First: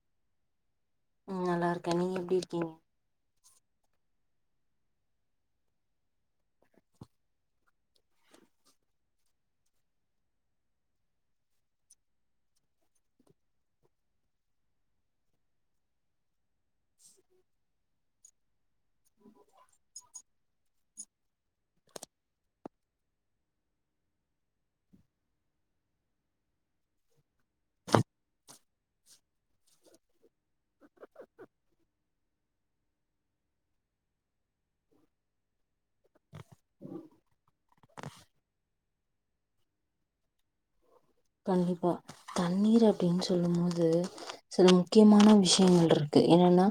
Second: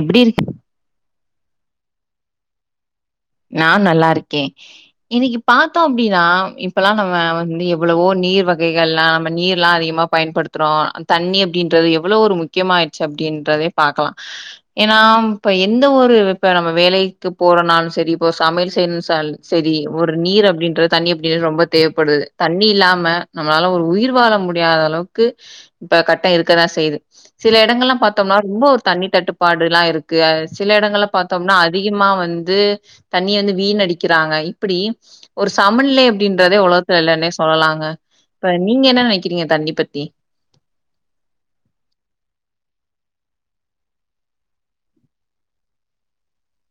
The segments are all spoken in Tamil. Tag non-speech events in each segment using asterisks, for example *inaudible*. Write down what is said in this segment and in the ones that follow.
எப்டி இருக்கு ம் நல்லா இருக்கே நீங்க எப்டி இருக்கீங்க நா நல்லா இருக்கே இன்னைக்கு பாத்தோம் அப்படின்னா இப்பல்லா நம்ம வந்து எவ்வளவோ நீர் வகைகள்ல்லா நம்ம நீர்லா அதிகமா பயன்படுத்துறோம் தண்ணி அப்படின்றது எவ்ளோ ஒரு முக்கியமாயிடுச்சு அப்படின்றதே பாக்கலா ஏன்னா இப்ப எந்த ஒரு இப்ப நம்ம வேலைக்கு போறோனாலு சரி ப்போ சமயல் டென் சால் சரி ஒரு நீர் அப்படின்றது தண்ணி அப்படினு ரொம்ப தேவப்படுது தண்ணி இல்லாம நம்மளால ஒரு உயிர் வாழ முடியாத அளவுக்கு இப்ப கட்ட இருக்கதா செய்யுது சில இடங்கள்ல்லா பாத்தோம்னா ரொம்ப ஒரு தண்ணி தட்டுப்பாடுல்லா இருக்கு அ சில இடங்கள்ல பாத்தோம்னா அதிகமா வந்து தண்ணிய வந்து வீணடிக்கிறாங்க இப்படி ஒரு சமநிலை அப்படின்றதே உலகத்துல இல்லனே சொல்லலாங்க இப்ப நீங்க என்ன நெனைக்கிறீங்க தண்ணி பத்தி கண்டிப்பா தண்ணீர் அப்படினு சொல்லும் போது சில முக்கியமான விஷயங்கள் ருக்கு என்னன்னா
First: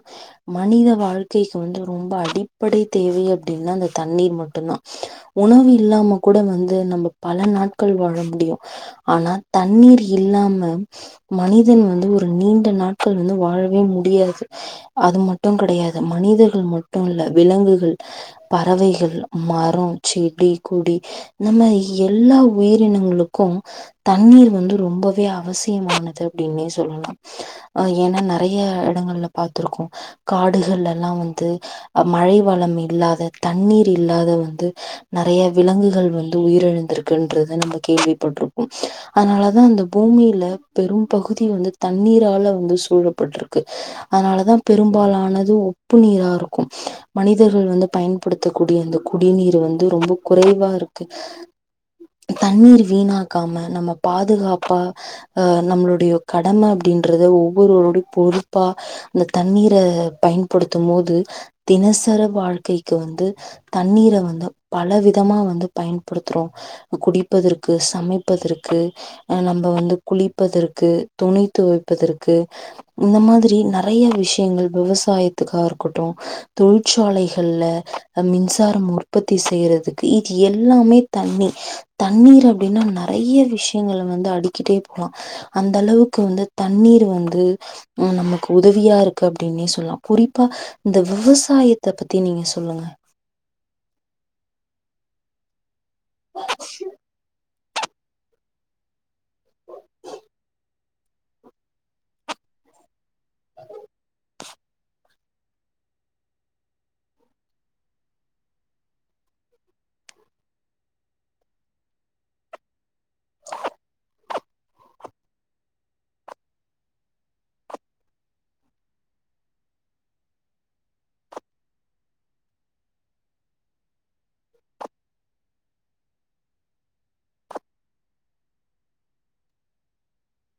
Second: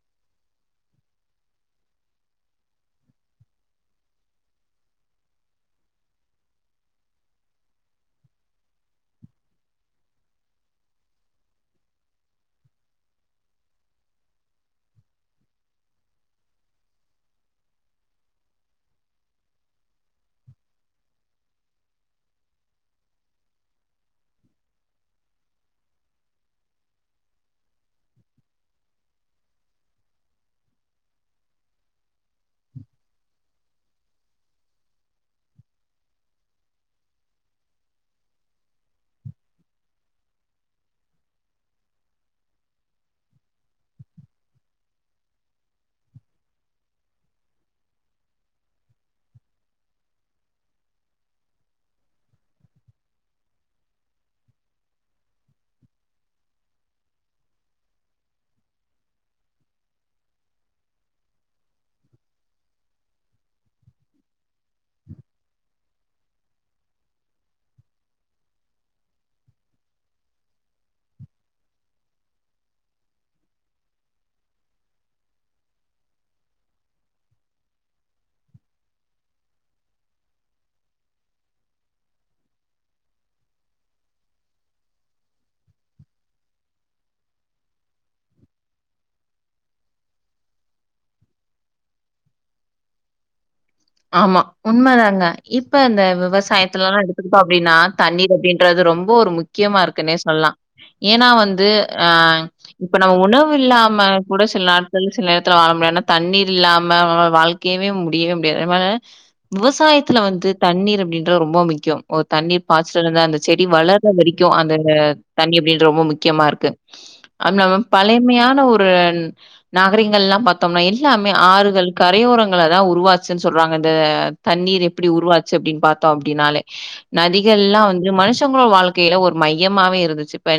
மனித வாழ்க்கைக்கு வந்து ரொம்ப அடிப்படை தேவை அப்படின்னா அந்த தண்ணீர் மட்டும்தா உணவு இல்லாம கூட வந்து நம்ம பல நாட்கள் வாழ முடியு ஆனா தண்ணீர் இல்லாம மனிதன் வந்து ஒரு நீண்ட நாட்கள் வந்து வாழவே முடியாது அது மட்டும் கெடையாது மனிதர்கள் மட்டும் இல்ல விலங்குகள் பறவைகள் மரெ செடி கொடி இந்த மாரி எல்லா உயிரினங்களுக்கு தண்ணீர் வந்து ரொம்பவே அவசியமானது அப்டின்னே சொல்லலா அ ஏனா நெறைய இடங்கள்ல பாத்திருக்கோ காடுகளெல்லா வந்து மழை வளம் இல்லாத தண்ணீர் இல்லாத வந்து நெறய விலங்குகள் வந்து உயிரிழந்திருக்குன்றது நம்ம கேள்விப்பட்றோப் அதனாலதா அந்த பூமியில பெரும் பகுதி வந்து தண்ணீரால வந்து சூழப்பட்டிருக்கு அதனாலதா பெரும்பாலானது உப்பு நீரா இருக்கு மனிதர்கள் வந்து பயன்படுத்தக்கூடிய அந்த குடிநீர் வந்து ரொம்ப குறைவா இருக்கு தண்ணீர் வீணா க்காம நம்ம பாதுகாப்பா ஆ நம்மளுடைய கடம அப்படின்றத ஒவ்வொரோருடய பொறுப்பா அந்த தண்ணீர பயன்படுத்தும் போது தினசர வாழ்க்கைக்கு வந்து தண்ணீர வந்து பலவிதமா வந்து பயன் படுத்துறோ இப்போ குடிப்பதற்கு சமை ப்பதற்கு நம்ப வந்து குளிப்பதற்கு துணி துவைப்பதற்கு இந்த மாதிரி நெறயா விஷயங்கள் விவசாயத்துக்கா இருக்கட்டு தொழிற்சாலைகள்ல மின்சாரம் உற்பத்தி செய்றதுக்கு இது எல்லாமே தண்ணி தண்ணீர் அப்டினா நெறைய விஷயங்கள் வந்து அடிக்கிட்டே போலா அந்த அளவுக்கு வந்து தண்ணீர் வந்து நமக்கு உதவியா இருக்கு அப்படின்னே சொல்லலா குறிப்பா இந்த விவசாயத்த பத்தி நீங்க சொல்லுங்க ஆமா உண்ம தாங்க இப் ப அந்த விவசாயத்துலல்லா எடுத்துகிட்டோ அப் அப்டினா தண்ணீர் அப்டின்றது ரொம்ப ஒரு முக்கியமா இருக்குன்னே சொல்லலா ஏனா வந்து ஆ இப்ப நம்ம உணவு இல்லாம கூட சில நாட்கள் சில நேரத்துல வாழ முடியும் தண்ணீ இல்லாம வாழ்க்கைவே முடியவே யாது *unintelligible* விவசாயத்துல வந்து தண்ணீர் அப்படின்ற ரொம்ப முக்கியொ ஒரு தண்ணீர் பாய் சொல்லுங்க அந்த செடி வளர வரைக் க்கு அந்தங்க தண்ணி அப்படின்றது ரொம்ப முக்கியமா இருக்கு அப் நம்ம பழைமையான ஒரு நகரங்கள் எல்லா பார்த்தோம்னா எல்லாமே ஆறுகள் கரையோரங்களதா உருவாச் ச்சுன் சொல்றாங்க இந்த தண்ணீர் எப்படி உருவாச்சு பாத்தோ அப்படின்னாலெ நதிகள்ல்லா வந்து மனுஷங்களோட வாழ்க்கையில ஒரு மையமாவே இருந்துச்சு இப்ப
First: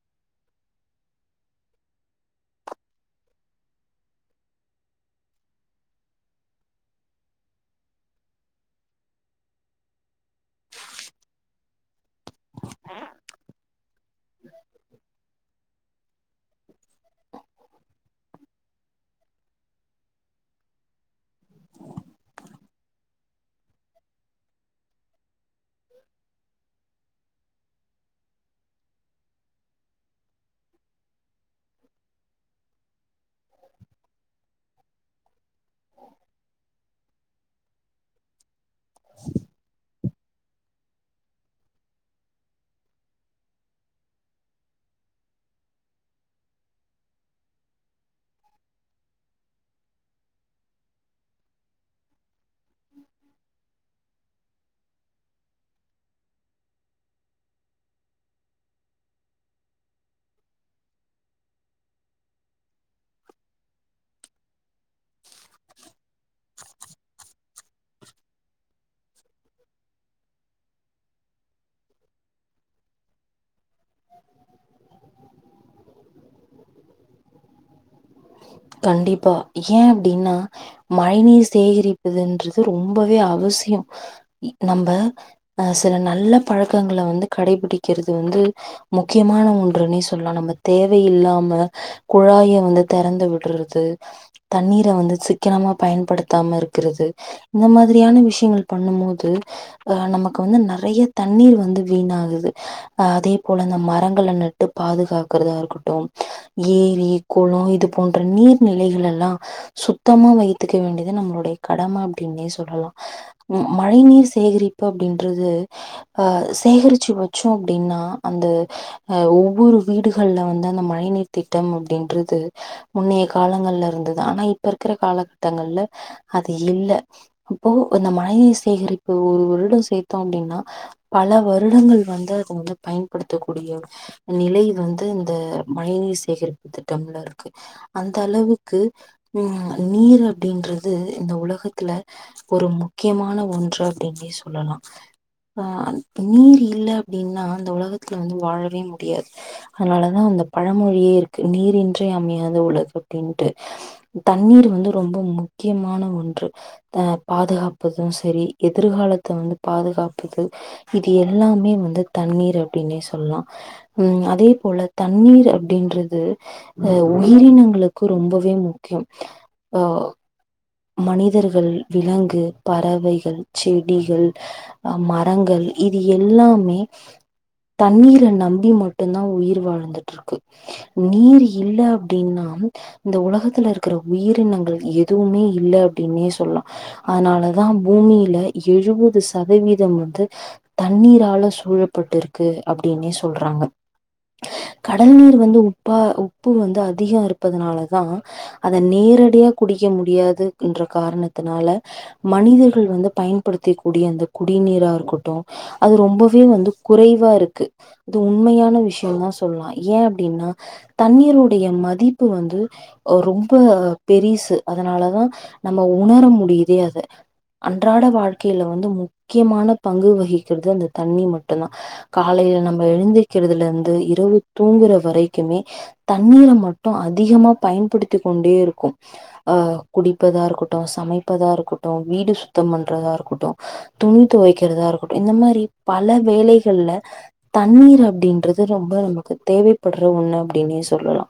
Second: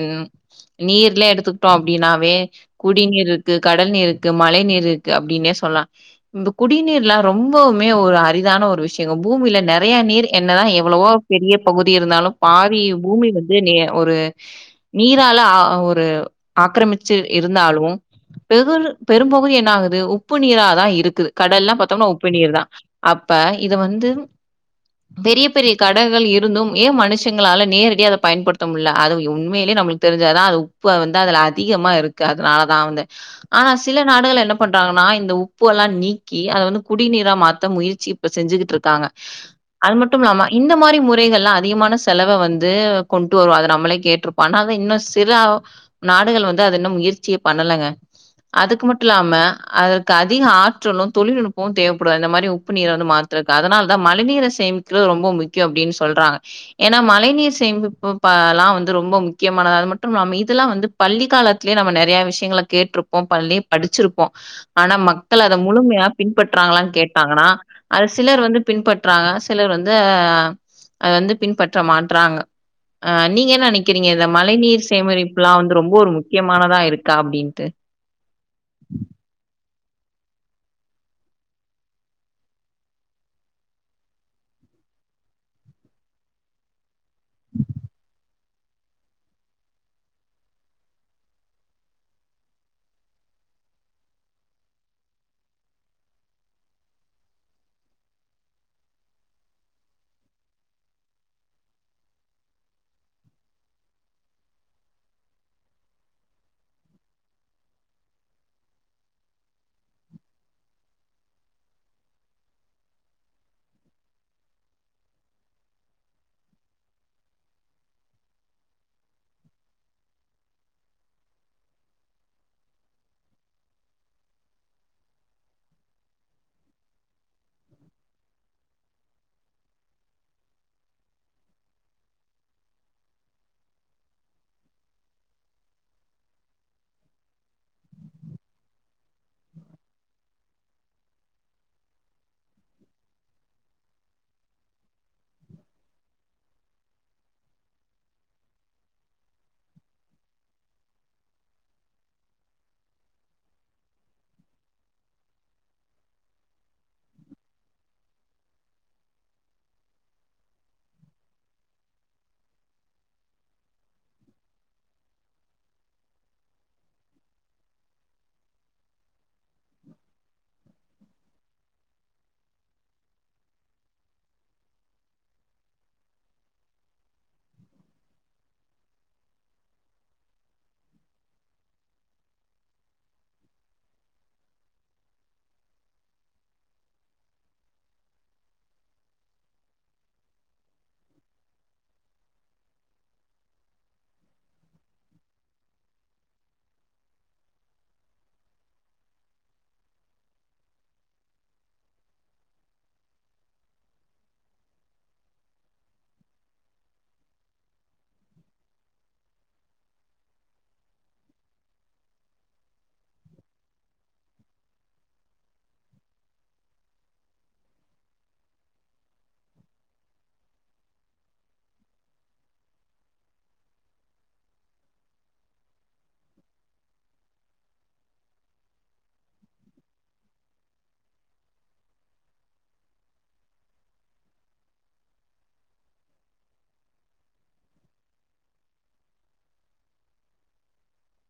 நீர்லே எடுத்துக்கிட்டோ அப்படின்னாவே குடிநீர் இருக்கு கடல் நீர் இருக்கு மழை நீர் இருக்கு அப்படின்னே சொல்லாம் இ குடிநீர்லாம் ரொம்பவுமே ஒரு அரிதான ஒரு விஷயொங்க பூமில நெறயா நீர் என்ன தா எவ்வளவோ பெரிய பகுதி இருந்தாலு பாதி பூமி வந்து நெ ஒரு நீரால ஒரு ஆக்கிரமிச்சு இருந்தாலும் பெகுரு பெரும்பகுதி என்ன ஆகுது உப்பு நீரா தா இருக்குது கடலாம் பாத்தோம்னா உப் தேதா அப்ப இத வந்து பெரியப் பெரிய கடகள் இருந்தும் ஏ மனுஷ ஷங்களால நேரடிய அத பயன்படுத்த முடில அது உண்மயிலே நம்மளுக்கு தெரிஞ்சாததுதா அது உப்பு வந்து அதுல அதிகமா இருக்கு அதுனாலதா வந்து ஆனா சில நாடுகள் என்ன பண் றாங்கன்னா இந்த உப்பு எல்லா நீக்கி அத வந்து குடிநீரா மாத்த முயற்சி இப்ப செஞ்சுக்கிட்டுருக் காங்க அது மட் மட்டுமில்லாம இந்த மாரி முறைகள்லா அதிகமான செலவ வந்து கொண்டு வரு அத நம்மளே கேட்டிருப்போ ஆனா அத இன்னு சில நாடுகள் வந்து அத இன்னு முயற்சியே பண்ணலங்க அதுக்கு மட்டும் இல்லாம அதற்கு அதிக ஆற்றலும் தொழில்நுட் பு தேவப்படுது அந்த மாரி உப்பு நீர வந்து மாத்தருக்கு அதனாலதா மழைநீர சேமிக்கிறது ரொம்ப முக்கியம் அப்படின்னு சொல்றாங்க ஏனா மழை நீர் சேமிப்புப்பலா வந்து ரொம்ப முக்கியமானது அது மட்டும் இல்லாம இதெல்லா வந்து பள்ளி காலத்திலயே நம்ம நெறயா விஷயங்களை கேட்டிருப்போ பள்ளியே படிச்சிருப்போ ஆனா மக்கள் அத முழுமையா பின்பற்றாங்களானு கேட்டாங்கன்னா அது சிலர் வந்து பின்பற்றறாங்க சிலர் வந்து அ அத வந்து பின்பற்ற மாட்டறாங்க அ நீங்க என்ன நினைக்கிறீங்க இத மழை நீர் சேமரிப்பு எல்லா வந்து ரொம்ப ஒரு முக்கியமானதா இருக்கா அப்டின்டு கண்டிப்பா ஏன் அப்டின்னா மழை நீீர் சேகரிப்பதுன்றது ரொம்பவே அவசியோ நம்ம அ சில நல்ல பழக்கங்கள வந்து கடைபிடிக்கிறது வந்து முக்கியமான ஒன்றுன்னே சொல்லா நம்ம தேவையில்லாம குழாய வந்து தெறந்து விடறது தண்ணீரை வந்து சிக்கனமா பயன்படுத்தாம இருக்கிறது இந்த மாதிரியான விஷயங்கள் பண்ணும் போது அ நமக்கு வந்து நெறய தண்ணீர் வந்து வீணாகுது அதே போல இந்த மரங்களை நட்டு பாதுகாக்கறதா இருக்கட்டு ஏரி குளம் இ இது போன்ற நீர் நிலைகள் எல்லா சுத்தமா வைத்துக்க வேண்டியது நம்மளுடைய கடம அப்டின்னே சொல்லலா மழை நீர் சேகரிப்பு அப்டின்றது அஹ சேகரிச்சு வச்சோ அப்டின்னா அந்த ஒவ்வொரு வீடுகள்ல வந்து அந்த மழை நீீர் திட்டம் அப்டின்றது முன்னைய காலங்கள்ல இருந்தது ஆனா இப்ப இருக்கிற காலகட்டங்கள்ல அது இல்ல அப்போ அந்த மழைநீர் சேகரிப்பு ஒரு வருடோ சேத்தோ அப்டின்னா பல வருடங்கள் வந்து அதுக்கு வந்து பயன்படுத்தக்கூடிய நிலை வந்து இந்த மழைநீர் சேகரிப்பு திட்டம்ல இருக் அந்த அளவுக்கு உம் நீர் அப்டின்றது இந்த உலகத்துல ஒரு முக்கியமான ஒன்று அப்டினே சொல்லலா ஆ நீர் இல்ல அப்டினா அந்த உலகத்துல வந்து வாழவே முடியாது அதுனாலதா அந்த பழமொழியே இருக்கு நீர் இ ன்றி அமையாத உலகு அப்டின்ட்டு தண்ணீர் வந்து ரொம்ப முக்கியமான ஒன்று அ பாதுகாப்பது சரி எதிர்காலத்த வந்து பாதுகாப்பது இது எல்லாமே வந்து தண்ணீர் அப்டின்னே சொல்லல உம் அதே போல தண்ணீர் அப்டின்றது அ உயிரினங்களுக்கு ரொம்பவே முக்கியம் அஹ் மனிதர்கள் விலங்கு பறவைகள் செடிகள் ஹ மரங்கள் இது எல்லாமே தண்ணீரை நம்பி மட்டும்தா உயிர் வாழ்ந்துட்டு இருக்கு நீர் இல்ல அப்டினா இந்த உலகத்துல இருக்கிற உயிரினங்கள் எதுவுமே இல் இல்ல அப்டினே சொல்லலா அதனாலதா பூமியில எழுபது சதவீதம் வந்து தண்ணீரால சூழப்பட்டுருக்கு அப்டின்னே சொல்றாங்க கடல் நீீர் வந்து உப்பா உப்பு வந்து அதிகம் இருப்பதுனாலதா அத நேரடியா குடிக்க முடியாது என்ற காரணத்தினால மனிதர்கள் வந்து பயன்படுத்தி கூடிய அந்த குடிநீரா இருக்கட்டு அது ரொம்பவே வந்து குறைவாருக்கு இது உண்மையான விஷயம்னு சொல்லலா ஏன் அப்டினா தண்ணீருடைய மதிப்பு வந்து ரொம்ப பெரிசு அதுனாலதா நம்ம உணர முடியுதே அது அன்றாட வாழ்க்கையில வந்து முக்கியமான பங்கு வகிக்கறது அந்த தண்ண மட்டுதா காலையில நம்ம எழுந்தக்கிறதுல இருந்து இரவு தூங்குற வரைக்குமே தண்ணீர மட்டும் அதிகமா பயன்படுத்தி கொண்டே இருக்கும் அ குடி தா இருக்கட்டு சமைப்பதா இருக்கட்டு வீடு சுத்தம் பண்றதா இருக்கட்டு துணி தொவைக்கிறதா இருக்கட்டு இந்த மாரி பல வேலைகள்ல தண்ணீர் அப்டின்றது ரொம்ப நமக்கு தேவைப்படுற ஒண்ணு அப்டினே சொல்லலா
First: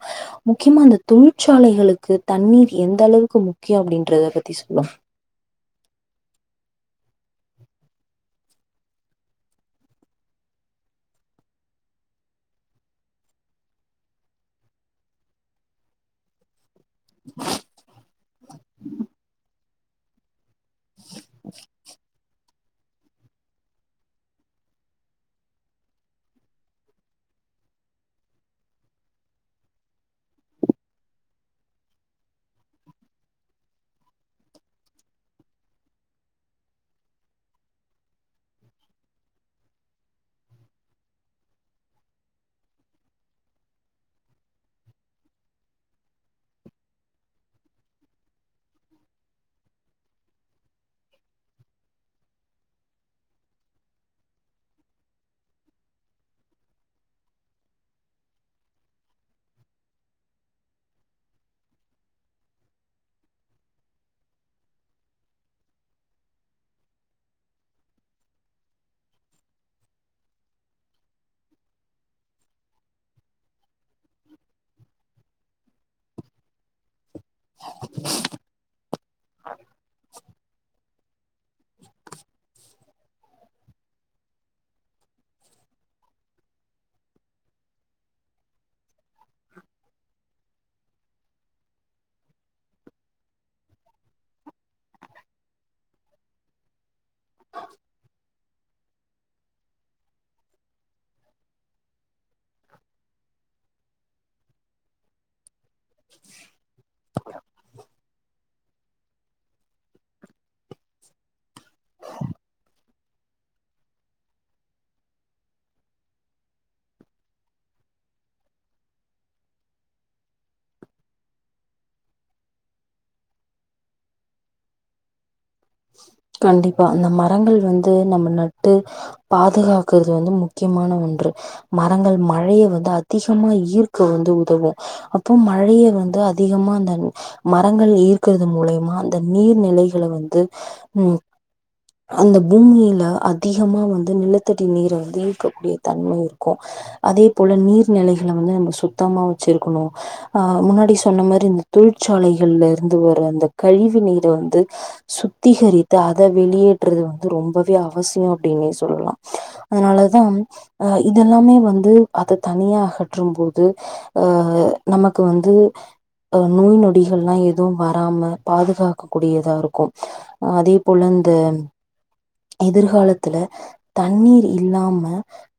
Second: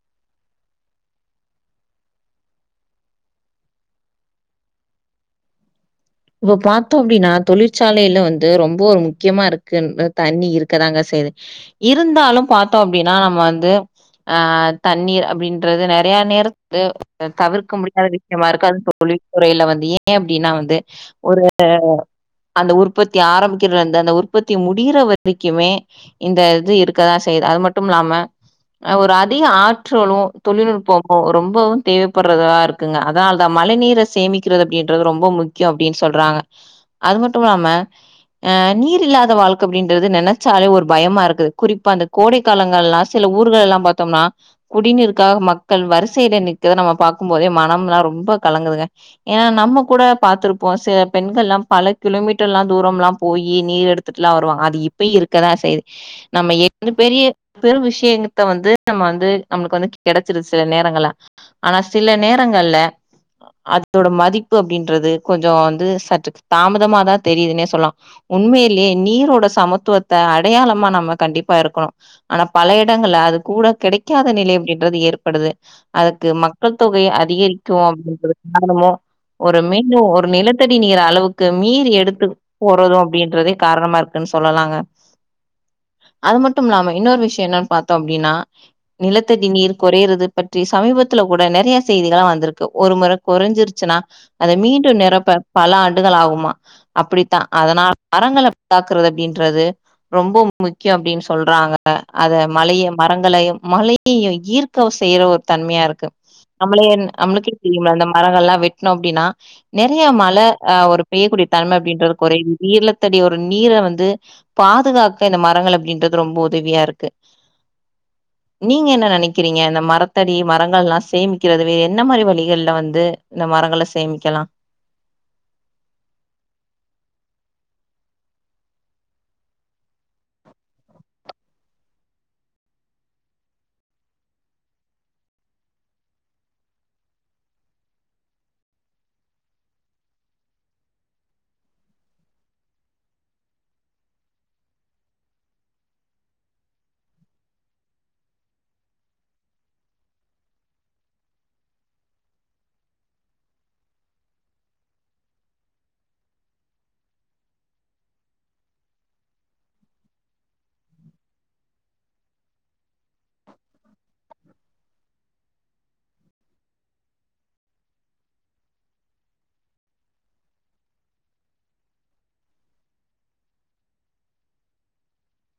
முக்கியமா அந்த தொழிற்சாலைகளுக்கு தண்ணீர் எந்த அளவுக்கு மு கே அப்டின்றத பத்தி சொல்லும் இப் பாத்தோ அப்டினா தொழிற்சாலையில வந்து ரொம்ப ஒரு முக்கியமா இருக்கு தண்ணிர் இருக்கதாங்க செய்து இருந்தாலு பாத்தோ அப்டினா நம்ம வந்து ஆஹ் தண்ணீர் அப்டின்றது நெறய நேர வந்து தவிர்க்க முடியாத விஷயமா இருக்கும் அது தொழில் துறையில வந்து ஏன் அப்டின்னா வந்து ஒரு அந்த உற்பத்தி ஆரம்பிக்கிறது வந்து அந்த உற்பத்தி முடிற வரைக்குமே இந்த இது இருக்கதா செய்யுது அது மட்டு இல்லாம ஹ் ஒரு அதிக ஆற்றலு தொழில்நுட்பமு ரொம்பவு தேவைப்படுறததா இருக்குங்க அதனால தா மழை நீரை சேமிக்கிறது அப்டின்றது ரொம்ப முக்கிய அப்டின்னு சொல்றாங்க அது மட்டும் இல்லாம ஆஹ் நீர் இல்லாத வாழ்க்க அப்டின்றது நெனைச்சாலே ஒரு பயமா இருக்குது குறிப்பா அந்த கோடை காலங்கள் எலாம் சில ஊர்கள் எல்லாம் பாத்தோம்னா குடிநீருக்காக மக்கள் வரிசையில நிற்கிறத நம்ம பாக்கும் போதே மனம்ல்லாம் ரொம்ப கலங்குதுங்க ஏன்னா நம்ம கூட பார்த்திருப்போ சில பெண்கள்லல்லா பல கிலோமீட்டர் எல்லா தூரம் எல்லா போய் நீர் எடுத்துட்டுலா வருவாங்க அது இப்ப இருக்கதா செய்து நம்ம எந்த பெரிய பெரு விஷயத்த வந்து நம்ம வந்து நம்மளுக்கு வந்து கெடைச்சிருது சில நேரங்கள்ல ஆனா சில நேரங்கள்ல அதோட மதிப்பு அப்டின்றது கொஞ்சோ வந்து சற்று தாமதமாதா தெரியுதுனே சொல்லா உண்மையிலேயே நீரோட சமத்துவத்தை அடையாளமா நம்ம கண்டிப்பா இருக்கணு ஆனா பல இடங்கள்ல அது கூட கிடைக்காத நிலை அப்டின்றது ஏற்படுது அதுக்கு மக்கள் தொகை அ அதிகரிக்கும் அப்டின்றது காரணமும் ஒருமே ஒரு நிலத்தடி நீரா ஆ அளவுக்கு நீர் எடுத்து போறதும் அப்டின்றதே காரணமா இருக்குன்னு சொல்லலாங்க அது மட்டு இல்லாம இன்னொரு விஷயம் என்னன்னு பாத்தோ அப்டின்னா நிலத்தடி நீர் குறையறது பற்றி சமீபத்துல கூட நெறைய செய்திகா வந்திருக்கு ஒரு முறை குறைஞ்சிருச்சுன்னா அத மீண்டும் நிரப்ப பல ஆண்டுகள் ஆகுமா அப்டித்தா அதனால மரங்களை காக்குறது அப்டின்றது ரொம்ப முக்கியம் அப்டின்னு சொல்றாங்க அத மழையை மரங்களையு மழையையு ஈர்க்க செய்யற ஒரு தன்மையா இருக்கு நம்ளே நம்மக்கே தெரியல *unintelligible* மரங்கள் எல்லா வெட்டணு அப்டின்னா நிறைய மழை அஹ் ஒரு பெய்யக்கூடிய தன்மை அப்டின்றது கொறை நீலத்தடி ஒரு நீரை வந்து பாதுகாக்க இந்த மரங்கள் அப்டின்றது ரொம்ப உதவியா இருக்கு நீங்க என்ன நெனைக்கிறீங்க இந்த மரத்தடி மரங்கள் எல்லா சேமிக்கிறது வே என்ன மாதிரி வழிகல வந்து இந்த மரங்களை சேமிக்க கெலா கண்டிப்பா அந்த மரங்கள் வந்து நம்ம நட்டு பாதுகாக்கறது வந்து முக்கியமான ஒன்று மரங்கள் மழையை வந்து அதிகமா ஈர்க்க வந்து உதவு அப்போ மழையை வந்து அதிகமா அந்த மரங்கள் ஈர்க்கறது மூலியமா அந்த நீர்நிலைகளை வந்து உஹம் அந்த பூமியில அதிகமா வந்து நிலத்தடி நீரை வந்து ஈர்கக்கூடிய தன்மை இருக்கு அதே போல நீர்நிலைகளை வந்து நம்ம சுத்தமா வச்சிருக்கணு ஆஹ் முன்னாடி சொன்ன மாரி இந்த தொழிற்சாலைகள்ல இருந்து வர அந்த கழிவு நீரை வந்து சுத்திகரித்து அத வெளியேற்றறது வந்து ரொம்பவே அவசிய அப்டின்னே சொல்லலா அதனாலதா அஹ் இதெல்லாமே வந்து அத தனியா அகற்று போது அஹ் நமக்கு வந்துஹ நோய் நொடிகள்லா எதுவு வராம பாதுகாக்கக்க கூடியதா இருக்கு அதே போல இந்த எதிர்காலத்துல தண்ணீர் இல்லாம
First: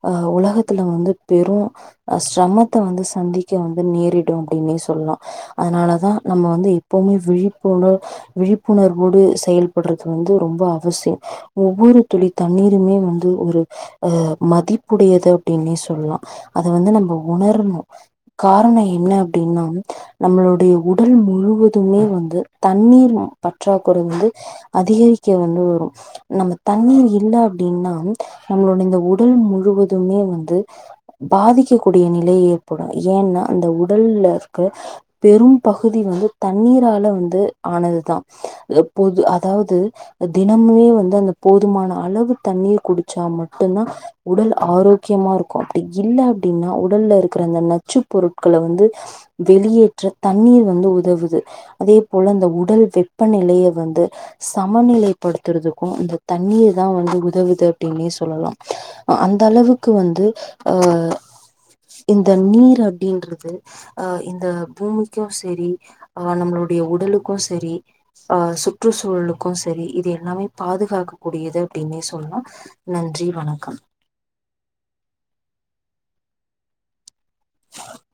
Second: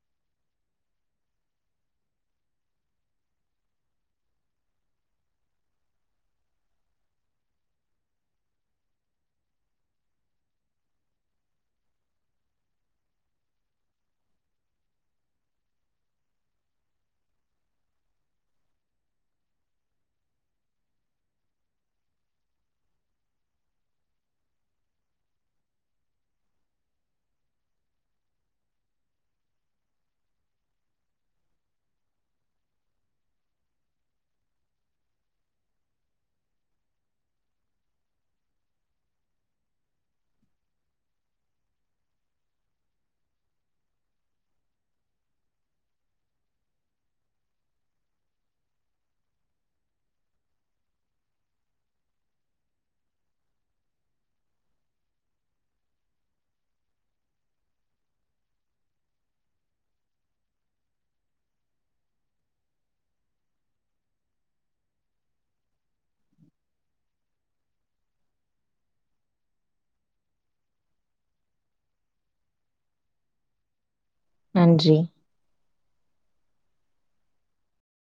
அஹ் உலகத்துல வந்து பெரும் ஹ் சிரமத்தை வந்து சந்திக்க வந்து நேரிடும் அப்டின்னே சொல்லலா அதனாலதா நம்ம வந்து எப்பவுமே விழிப்புணர் விழிப்புணர்வு டு செயல்படுறது வந்து ரொம்ப அவசிய ஒவ்வொரு துளி தண்ணீருமே வந்து ஒரு அஹ மதிப்புடையது அப்டின்னே சொல்லலா அத வந்து நம்ம உணரணு காரணோ என்ன அப்டின்னா நம்மளுடைய உடல் முழுவதுமே வந்து தண்ணீர் பற்றாக்குறை வந்து அதிகரிக்க வந்து வரு நம்ம தண்ணீர் இல்ல அப்டின்னா நம்மளுோடைய இந்த உடல் முழுவதுமே வந்து பாதிக்கக்கூடிய நிலை ஏற்படும் ஏன்னா அந்த உடல்லல இருக்க பெரும் பகுதி வந்து தண்ணீரால வந்து ஆனதுதா அ பொது அதாவது தினமுமே வந்து அந்த போதுமான அளவு தண்ணீர் குடிச்சா மட்டும்தா உடல் ஆரோக்கியமா இருக்கு அப்டி இல் அப்டின்னா உடல்ல இருக்கிற அந்த நச்சு பொருட்களை வந்து வெளியேற்ற தண்ணீர் வந்து உதவுது அதே போல அந்த உடல் வெ வெப்பநிலையை வந்து சமநிலைப்படுத்துறதுக்கு இந்த தண்ணீர் த வந்து உதவுது அப்டின்னே சொல்லலா அந்த அளவுக்கு வந்து அஹ் இந்த நீர் அப்டின்றது அஹ் இந்த பூமிக்கு செரி அஹ் நம்மளுடைய உடலுக்கு செரி அஹ் சுற்றுச்சூழலுக்கு செரி இது எல்லாமே பாதுகாக்கக்க கூடியது அப்டின்னே சொல்லலா நன்றி வணக்கம் நன்றி ஆ